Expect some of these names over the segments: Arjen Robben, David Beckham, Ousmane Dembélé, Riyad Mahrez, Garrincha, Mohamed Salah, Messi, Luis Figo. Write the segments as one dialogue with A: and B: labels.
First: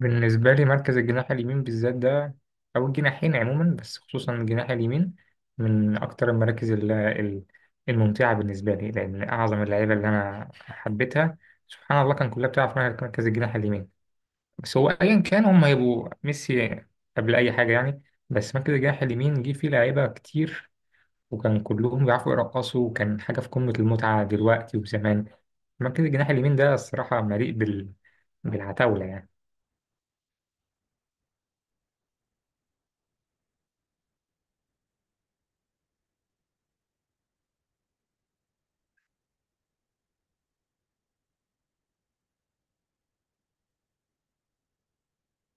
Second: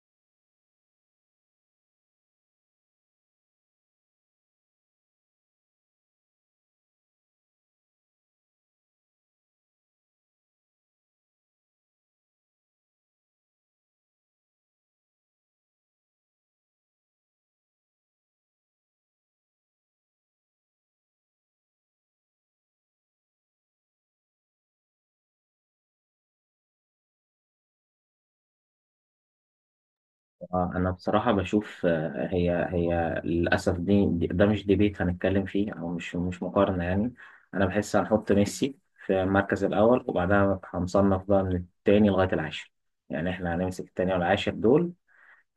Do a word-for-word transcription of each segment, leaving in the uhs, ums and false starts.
A: بالنسبة لي مركز الجناح اليمين بالذات ده، أو الجناحين عموما، بس خصوصا الجناح اليمين، من أكتر المراكز ال- ال- الممتعة بالنسبة لي، لأن أعظم اللعيبة اللي أنا حبيتها سبحان الله كان كلها بتلعب في مركز الجناح اليمين. بس هو أيا كان هم هيبقوا ميسي قبل أي حاجة يعني. بس مركز الجناح اليمين جه فيه لعيبة كتير، وكان كلهم بيعرفوا يرقصوا، وكان حاجة في قمة المتعة دلوقتي وزمان. مركز الجناح اليمين ده الصراحة مليء بال... بالعتاولة يعني.
B: آه، أنا بصراحة بشوف، آه، هي هي للأسف دي دي- ده مش ديبيت هنتكلم فيه، أو مش مش مقارنة يعني. أنا بحس هنحط ميسي في المركز الأول، وبعدها هنصنف بقى من التاني لغاية العاشر. يعني إحنا هنمسك التاني والعاشر دول.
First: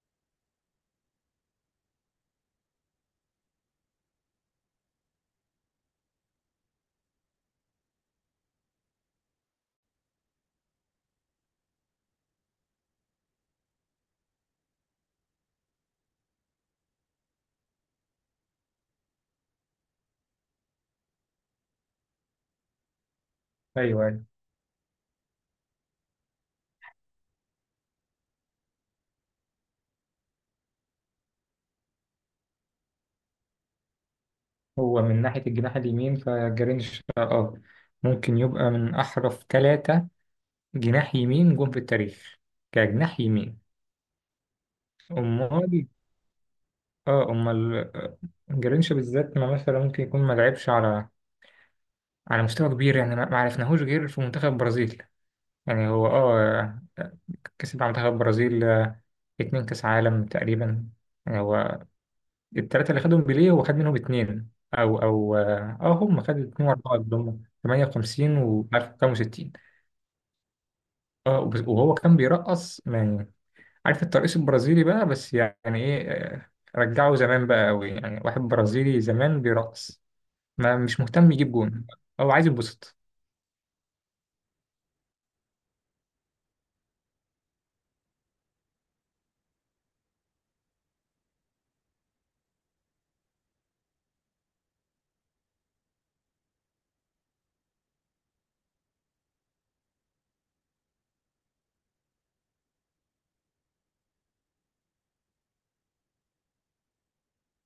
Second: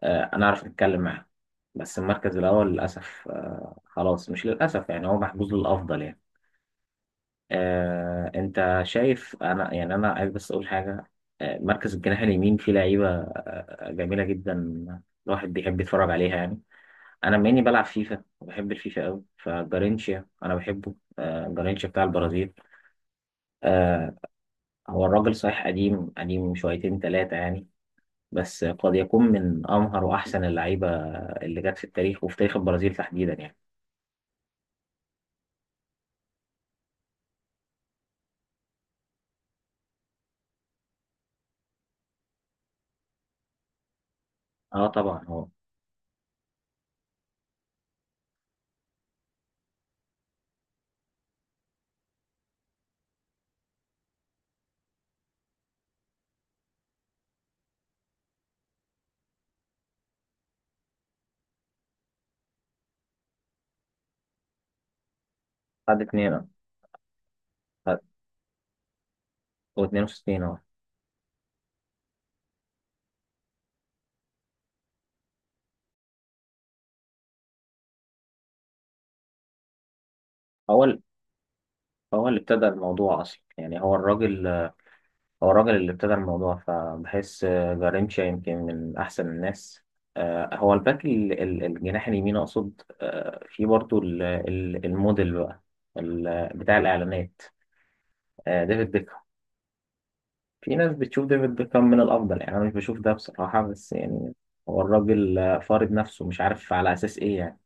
B: آه، أنا أعرف أتكلم معاهم. بس المركز الأول للأسف، آه، خلاص مش للأسف، يعني هو محجوز للأفضل يعني. آه، انت شايف، انا يعني انا عايز بس اقول حاجه. آه، مركز الجناح اليمين فيه لعيبه آه، آه، جميله جدا، الواحد بيحب يتفرج عليها يعني. انا بما اني بلعب فيفا وبحب الفيفا قوي، فجارينشيا انا بحبه، آه، جارينشيا بتاع البرازيل. آه،
A: أيوه.
B: هو الراجل صحيح، قديم قديم شويتين ثلاثه يعني. بس قد يكون من امهر واحسن اللعيبه اللي جت في التاريخ، وفي تاريخ البرازيل تحديدا يعني.
A: هو من ناحية الجناح اليمين فجرينش اه ممكن يبقى من أحرف ثلاثة جناح يمين جم في التاريخ كجناح يمين.
B: اه طبعا، هو
A: أمال. اه أمال. آه، جرينش بالذات، ما مثلا ممكن يكون ما لعبش على على مستوى كبير يعني ما ما عرفناهوش غير في منتخب البرازيل. يعني هو اه كسب مع منتخب البرازيل آه، اتنين كأس عالم تقريبا. يعني هو التلاتة اللي خدهم بيليه هو خد منهم اتنين أو أو اه آه،
B: خد
A: هم
B: اتنين
A: خدوا
B: اه.
A: اتنين وأربعة ضمن
B: خد-
A: تمنية وخمسين و ألف وخمسة وستين.
B: واتنين وستين اه.
A: اه وب- وهو كان بيرقص يعني. عارف الترقيص البرازيلي بقى، بس يعني ايه آه، رجعه زمان بقى قوي، يعني واحد برازيلي زمان بيرقص ما
B: هو
A: مش مهتم يجيب جون.
B: هو
A: هو
B: اللي
A: عايز
B: ابتدى
A: يتبسط.
B: الموضوع أصلا يعني. هو الراجل هو الراجل اللي ابتدى الموضوع، فبحس آه، جارينشا يمكن من أحسن الناس. آه، هو الباك ال- ال- الجناح اليمين أقصد. آه، في برضو ال- ال- الموديل بقى، ال- بتاع الإعلانات. آه، ديفيد بيكهام. في ناس بتشوف ديفيد بيكهام من الأفضل، يعني أنا مش بشوف ده بصراحة بس يعني. هو الراجل آه، فارض نفسه، مش عارف على أساس إيه يعني.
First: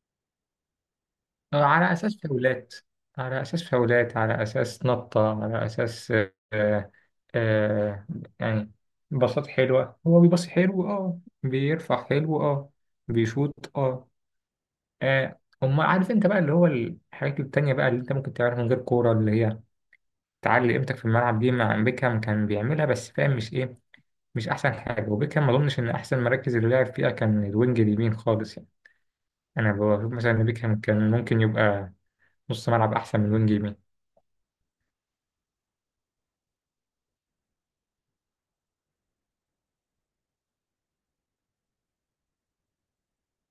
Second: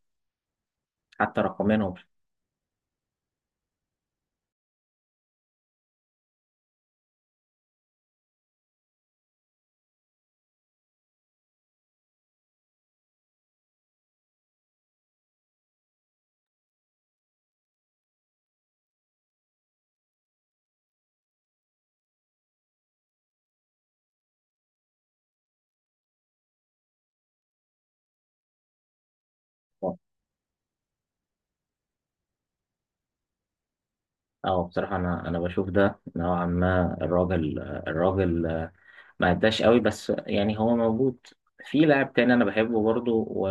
B: حتى
A: آه،
B: رقميا هو
A: على
B: مش-
A: اساس فاولات، على اساس فاولات على اساس نطة، على اساس آه آه يعني باصات حلوة، هو بيباصي حلو اه، بيرفع حلو اه، بيشوط اه. آه، أما عارف انت بقى اللي هو الحاجات التانية بقى اللي انت ممكن تعملها من غير كورة، اللي هي تعلي قيمتك في الملعب، دي مع بيكهام كان بيعملها، بس فاهم مش ايه، مش احسن حاجه. وبيكهام ما اظنش ان احسن مراكز اللي لعب فيها كان الوينج اليمين خالص يعني. انا بشوف مثلا ان بيكهام كان ممكن يبقى نص ملعب احسن من وينج يمين.
B: اه بصراحة، أنا أنا بشوف ده نوعا ما. الراجل الراجل ما عداش قوي بس، يعني هو موجود. في لاعب تاني انا بحبه برضو، و...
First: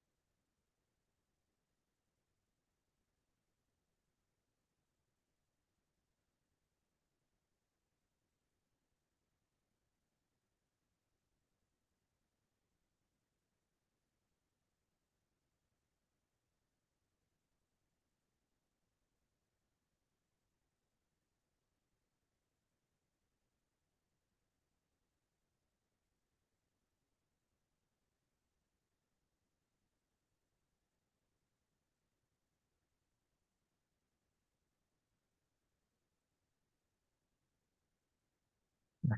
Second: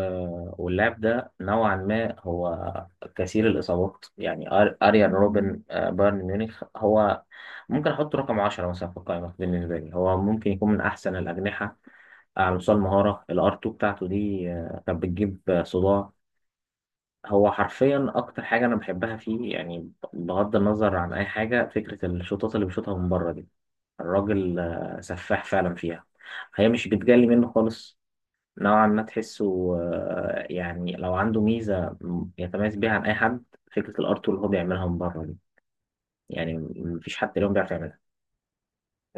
B: واللاعب ده نوعا ما هو كثير الاصابات يعني. أر... اريان روبن، آه، بايرن ميونخ. هو ممكن احطه رقم عشرة مثلا في القائمه بالنسبه لي. هو ممكن يكون من احسن الاجنحه، آه، على مستوى المهاره. الار تو بتاعته دي آه، كانت بتجيب آه، صداع. هو حرفيا اكتر حاجه انا بحبها فيه، يعني بغض النظر عن اي حاجه، فكره الشوطات اللي بيشوطها من بره دي، الراجل آه، سفاح فعلا فيها. هي مش بتجلي منه خالص، نوعا ما تحسه، آه، يعني لو عنده ميزة م- يتميز بيها عن أي حد. فكرة الار اللي هو بيعملها من بره دي، يعني م- مفيش حد اليوم بيعرف يعملها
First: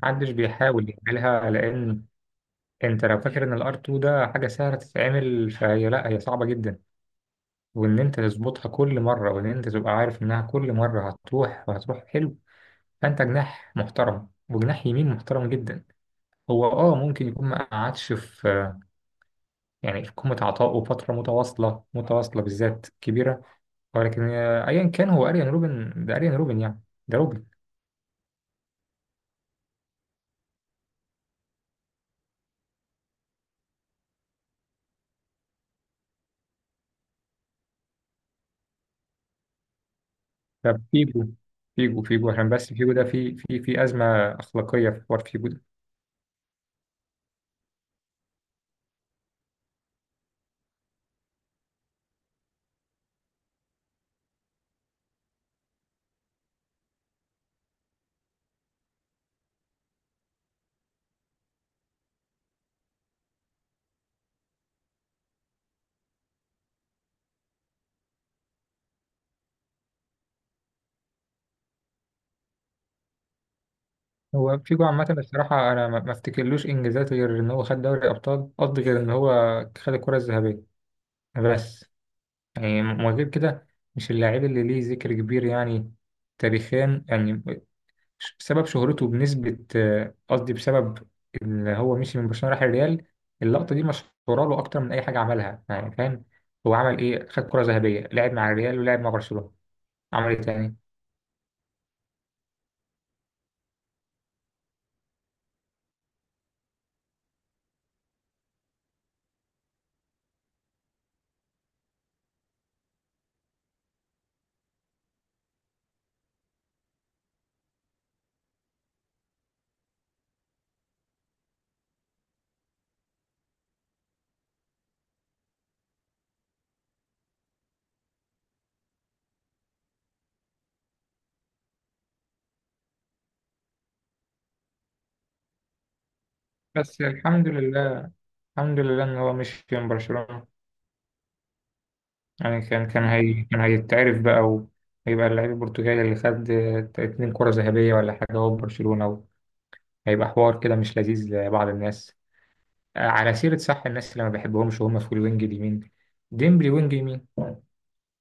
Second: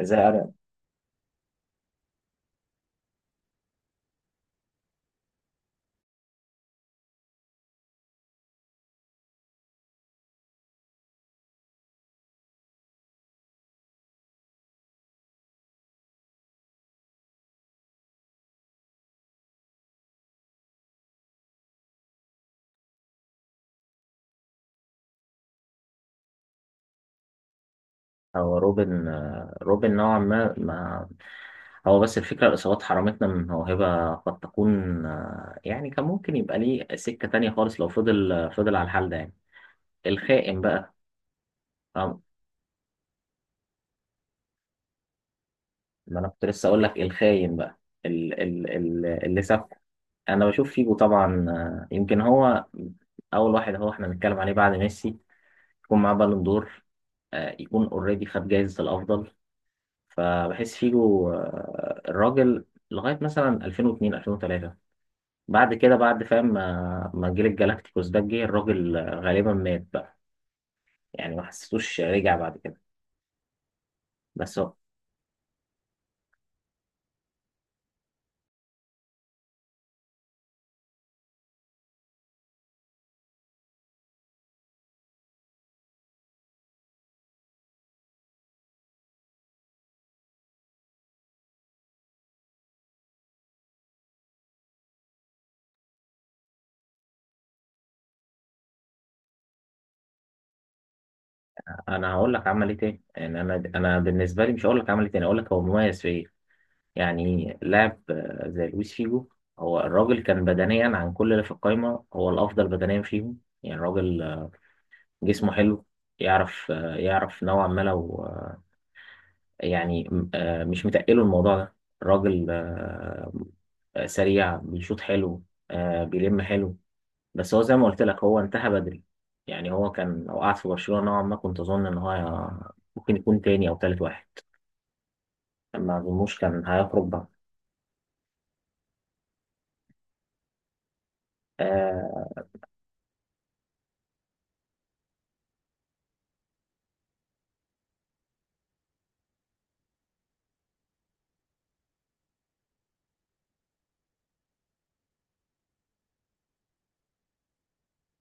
B: زي أرن
A: بيحاول يعملها، لان انت لو فاكر ان الار اتنين ده حاجه سهله تتعمل فهي لا، هي صعبه جدا، وان انت تظبطها كل مره، وان انت تبقى عارف انها كل مره هتروح وهتروح حلو. فانت جناح محترم، وجناح يمين محترم جدا. هو اه ممكن يكون ما قعدش في، يعني في قمة عطائه فترة متواصلة متواصلة بالذات كبيرة، ولكن آه، أيا كان هو أريان روبن، ده أريان روبن يعني. ده روبن.
B: أو روبن. آه، روبن نوعا ما ما هو بس الفكرة، الإصابات حرمتنا من موهبة قد تكون، آه، يعني كان ممكن يبقى ليه سكة تانية خالص، لو فضل آه، فضل على الحال ده يعني. الخائن
A: طب
B: بقى.
A: فيجو. فيجو فيجو عشان بس فيجو ده في في في أزمة أخلاقية، في حوار فيجو ده.
B: ما انا كنت لسه اقول لك الخاين بقى، ال ال ال اللي ساب. انا بشوف فيجو طبعا، آه، يمكن هو اول واحد هو احنا بنتكلم عليه بعد ميسي يكون معاه بالون دور. آه، يكون اوريدي خد جايزة الافضل. فبحس فيجو آه، الراجل، لغاية مثلا الفين واتنين، الفين وتلاته. بعد كده، بعد فاهم ما ما جيل الجالاكتيكوس ده جه، الراجل آه، غالبا مات بقى يعني، ما حسيتوش رجع بعد كده. بس
A: هو
B: هو-
A: فيجو عامة بصراحة أنا ما ما أفتكرلوش إنجازات غير إن هو خد دوري أبطال، قصدي غير إن هو خد الكرة الذهبية بس. يعني من غير كده مش اللاعب اللي ليه ذكر كبير يعني، تاريخيا يعني، بسبب شهرته بنسبة، آه، قصدي بسبب إن هو مشي من برشلونة راح الريال. اللقطة دي مشهورة له أكتر من أي حاجة عملها يعني فاهم. هو عمل إيه؟ خد كرة ذهبية، لعب مع الريال ولعب مع برشلونة. عمل إيه تاني؟
B: انا هقول لك عمل ايه تاني. يعني انا انا بالنسبه لي مش هقول لك عمل ايه تاني، اقول لك هو مميز في ايه. يعني لاعب آه، زي لويس فيجو، هو الراجل كان بدنيا، عن كل اللي في القايمة هو الأفضل بدنيا فيهم يعني. الراجل آه، جسمه حلو. يعرف آه، يعرف نوعا ما، لو آه، يعني م- آه، مش متقله الموضوع ده. الراجل آه، آه، سريع، بيشوط حلو، آه، بيلم حلو. بس هو زي ما قلت لك، هو انتهى بدري. يعني هو كان لو قعد في برشلونة، نوعا ما كنت أظن إن هو ممكن يكون تاني أو تالت واحد. ما أظنوش كان
A: بس
B: هيخرج
A: الحمد لله، الحمد لله إن هو مشي من برشلونة،
B: بقى.
A: يعني كان كان هي كان هيتعرف بقى، وهيبقى اللعيب البرتغالي اللي خد آه، اتنين كرة ذهبية ولا حاجة هو في برشلونة. هيبقى حوار كده مش لذيذ لبعض الناس. على سيرة صح، الناس اللي ما بحبهمش وهم في الوينج اليمين، ديمبلي وينج يمين.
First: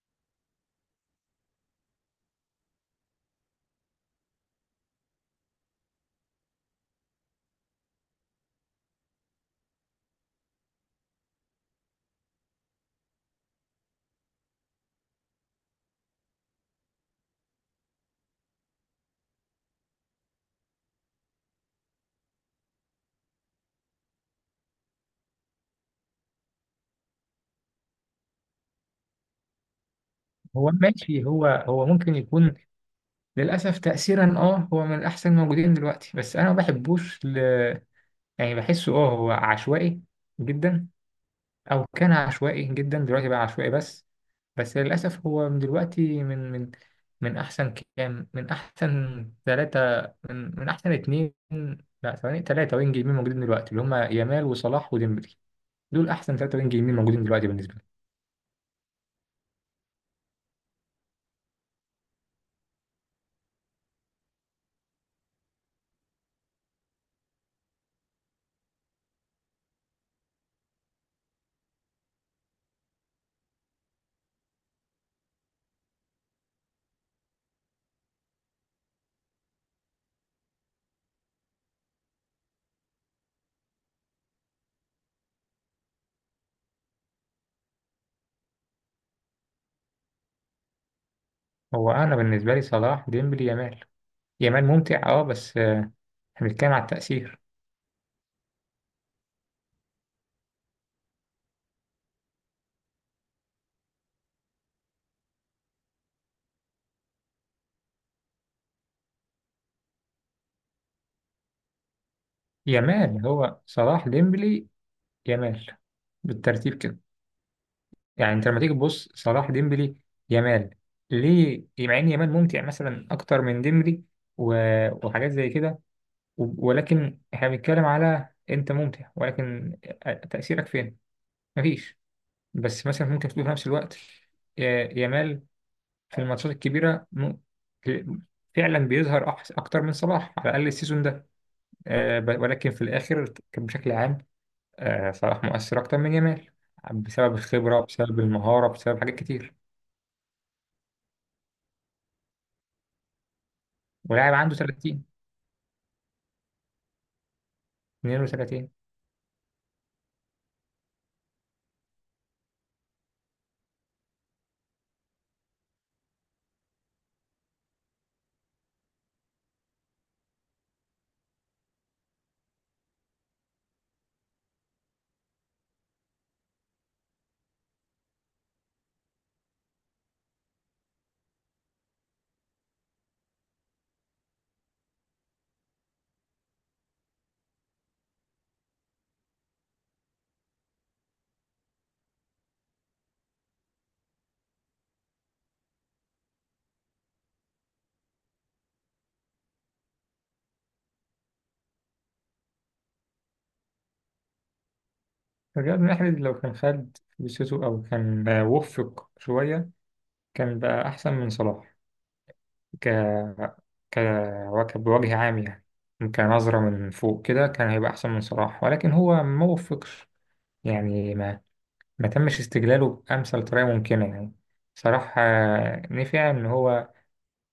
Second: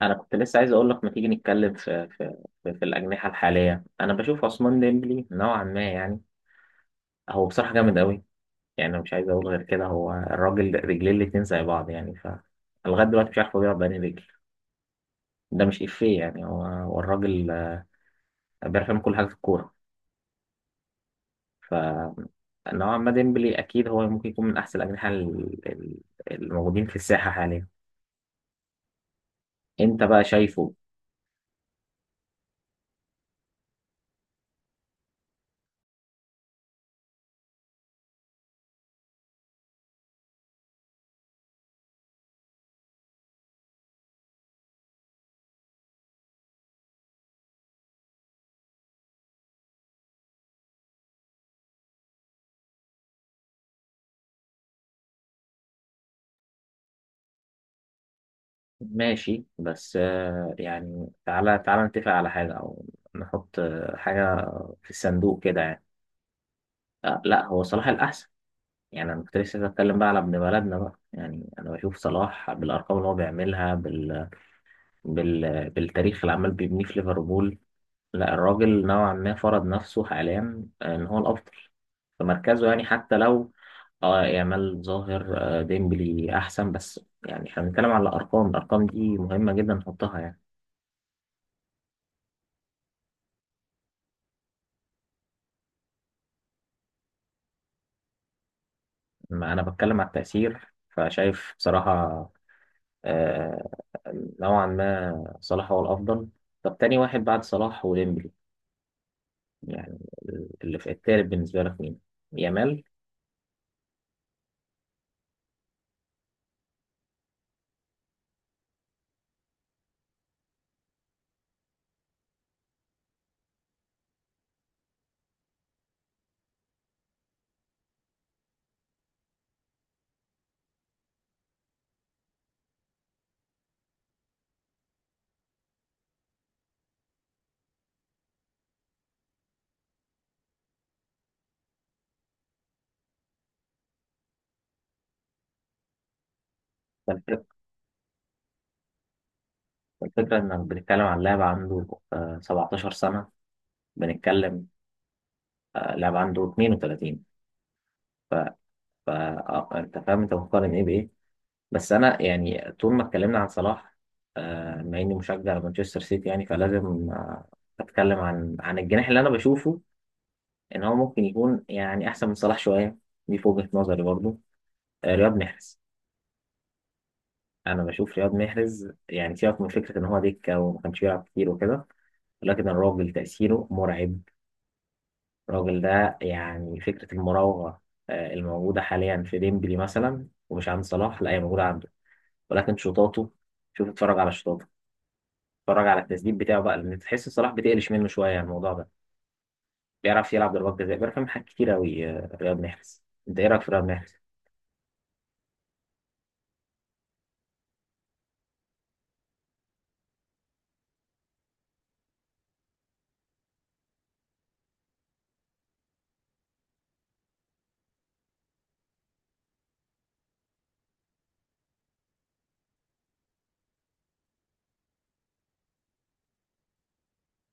B: انا كنت لسه عايز اقول لك، ما تيجي نتكلم في في في, في الاجنحه الحاليه. انا بشوف عثمان ديمبلي نوعا ما يعني. هو بصراحه جامد قوي، يعني انا مش عايز اقول غير كده. هو الراجل رجليه الاتنين زي بعض، يعني ف لغايه دلوقتي مش عارف هو بيلعب بأنهي رجل. ده مش افيه يعني، هو هو الراجل آه، بيعرف يعمل كل حاجه في الكوره. ف نوعا ما ديمبلي اكيد هو ممكن يكون من احسن الاجنحه ال- ال- الموجودين في الساحه حاليا. انت بقى
A: هو
B: شايفه.
A: ماشي، هو هو ممكن يكون للأسف تأثيرا اه هو من الأحسن موجودين دلوقتي، بس أنا ما بحبوش ل... يعني بحسه اه هو عشوائي جدا، أو كان عشوائي جدا، دلوقتي بقى عشوائي بس. بس للأسف هو من دلوقتي من من من أحسن كام، من أحسن ثلاثة، من, من أحسن اتنين، لا ثواني، ثلاثة وينج يمين موجودين دلوقتي اللي هما يامال وصلاح وديمبلي. دول احسن ثلاثة وينج يمين موجودين دلوقتي بالنسبة لي.
B: ماشي بس، آه، يعني تعالى تعالى نتفق على حاجة، أو نحط آه، حاجة في الصندوق كده يعني. آه، لا، هو صلاح الأحسن. يعني أنا كنت لسه بتكلم بقى على ابن بلدنا بقى، يعني أنا بشوف صلاح بالأرقام اللي هو بيعملها بال... بال... بالتاريخ اللي عمال بيبنيه في ليفربول. لا، الراجل نوعا ما فرض نفسه حاليا آه، إن هو الأفضل في مركزه يعني. حتى لو اه يامال ظاهر، آه، ديمبلي أحسن، بس يعني احنا بنتكلم على الأرقام. الأرقام دي مهمة جدا نحطها يعني.
A: هو انا بالنسبة لي صلاح ديمبلي يامال. يامال ممتع اه، بس آه، احنا بنتكلم على التأثير.
B: ما أنا بتكلم على التأثير، فشايف بصراحة آه، نوعا ما صلاح هو الأفضل. طب، تاني واحد بعد صلاح وديمبلي، يعني اللي في التالت بالنسبة لك مين؟ يامال.
A: يامال هو صلاح ديمبلي يامال، بالترتيب كده. يعني انت لما تيجي تبص صلاح ديمبلي يامال، ليه مع ان يامال ممتع مثلا اكتر من ديمبلي و... وحاجات زي كده، و... ولكن احنا بنتكلم على انت ممتع، ولكن آه، تأثيرك فين؟ مفيش. بس مثلا ممكن تقول في نفس الوقت يا- يامال في الماتشات الكبيرة م- ك- فعلا بيظهر أحس- أكتر من صلاح، على الأقل السيزون ده آه، ب- ولكن في الآخر كان بشكل عام آه، صلاح مؤثر أكتر من جمال، بسبب
B: فالفك-
A: الخبرة، بسبب المهارة، بسبب حاجات كتير.
B: الفكرة إنك بتتكلم عن لاعب عنده آه، سبعتاشر سنة.
A: ولاعب عنده
B: بنتكلم
A: ثلاثين،
B: آه، لاعب عنده تنين وتلاتين. ف...
A: اتنين وتلاتين.
B: ف... آه، أنت فاهم، أنت بتقارن إيه بإيه؟ بس أنا يعني طول ما اتكلمنا عن صلاح، آه، بما إني مشجع لمانشستر سيتي يعني، فلازم آه، أتكلم عن عن الجناح اللي أنا بشوفه ان هو ممكن يكون يعني احسن من صلاح شويه. دي في وجهه نظري برضو. آه، رياض محرز. انا بشوف رياض محرز، يعني سيبك من فكره ان هو دكه وما كانش بيلعب كتير وكده. ولكن الراجل تاثيره مرعب. الراجل ده يعني، فكره المراوغه آه، الموجوده حاليا في ديمبلي مثلا ومش عند صلاح، لا هي موجوده عنده. ولكن شوطاته، شوف اتفرج على شوطاته، اتفرج على التسديد بتاعه بقى، لان تحس صلاح بتقلش منه شويه الموضوع ده. بيعرف يلعب ضربات جزاء، بيعرف يعمل حاجات كتير قوي رياض محرز. انت ايه رايك في رياض محرز؟
A: رياض محرز لو كان خد فرصته أو كان آه، وفق شوية، كان بقى أحسن من صلاح. ك ك وك- بوجه عام يعني، كنظرة من فوق كده كان هيبقى أحسن من صلاح، ولكن هو ما وفقش، يعني ما ما تمش استغلاله بأمثل طريقة ممكنة يعني. صراحة آه، نفع إن هو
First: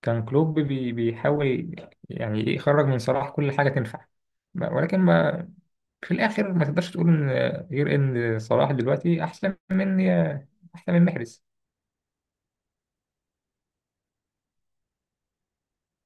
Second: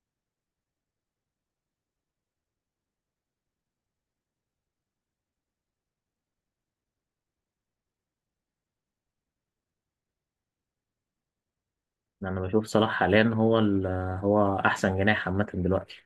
A: كان كلوب بي بيحاول يعني يخرج من صلاح كل حاجة تنفع، ولكن ما في الآخر ما تقدرش تقول إن آه، غير إن صلاح دلوقتي أحسن من آه، أحسن من محرز.
B: انا بشوف صلاح حاليا هو ال... هو احسن جناح عامه دلوقتي.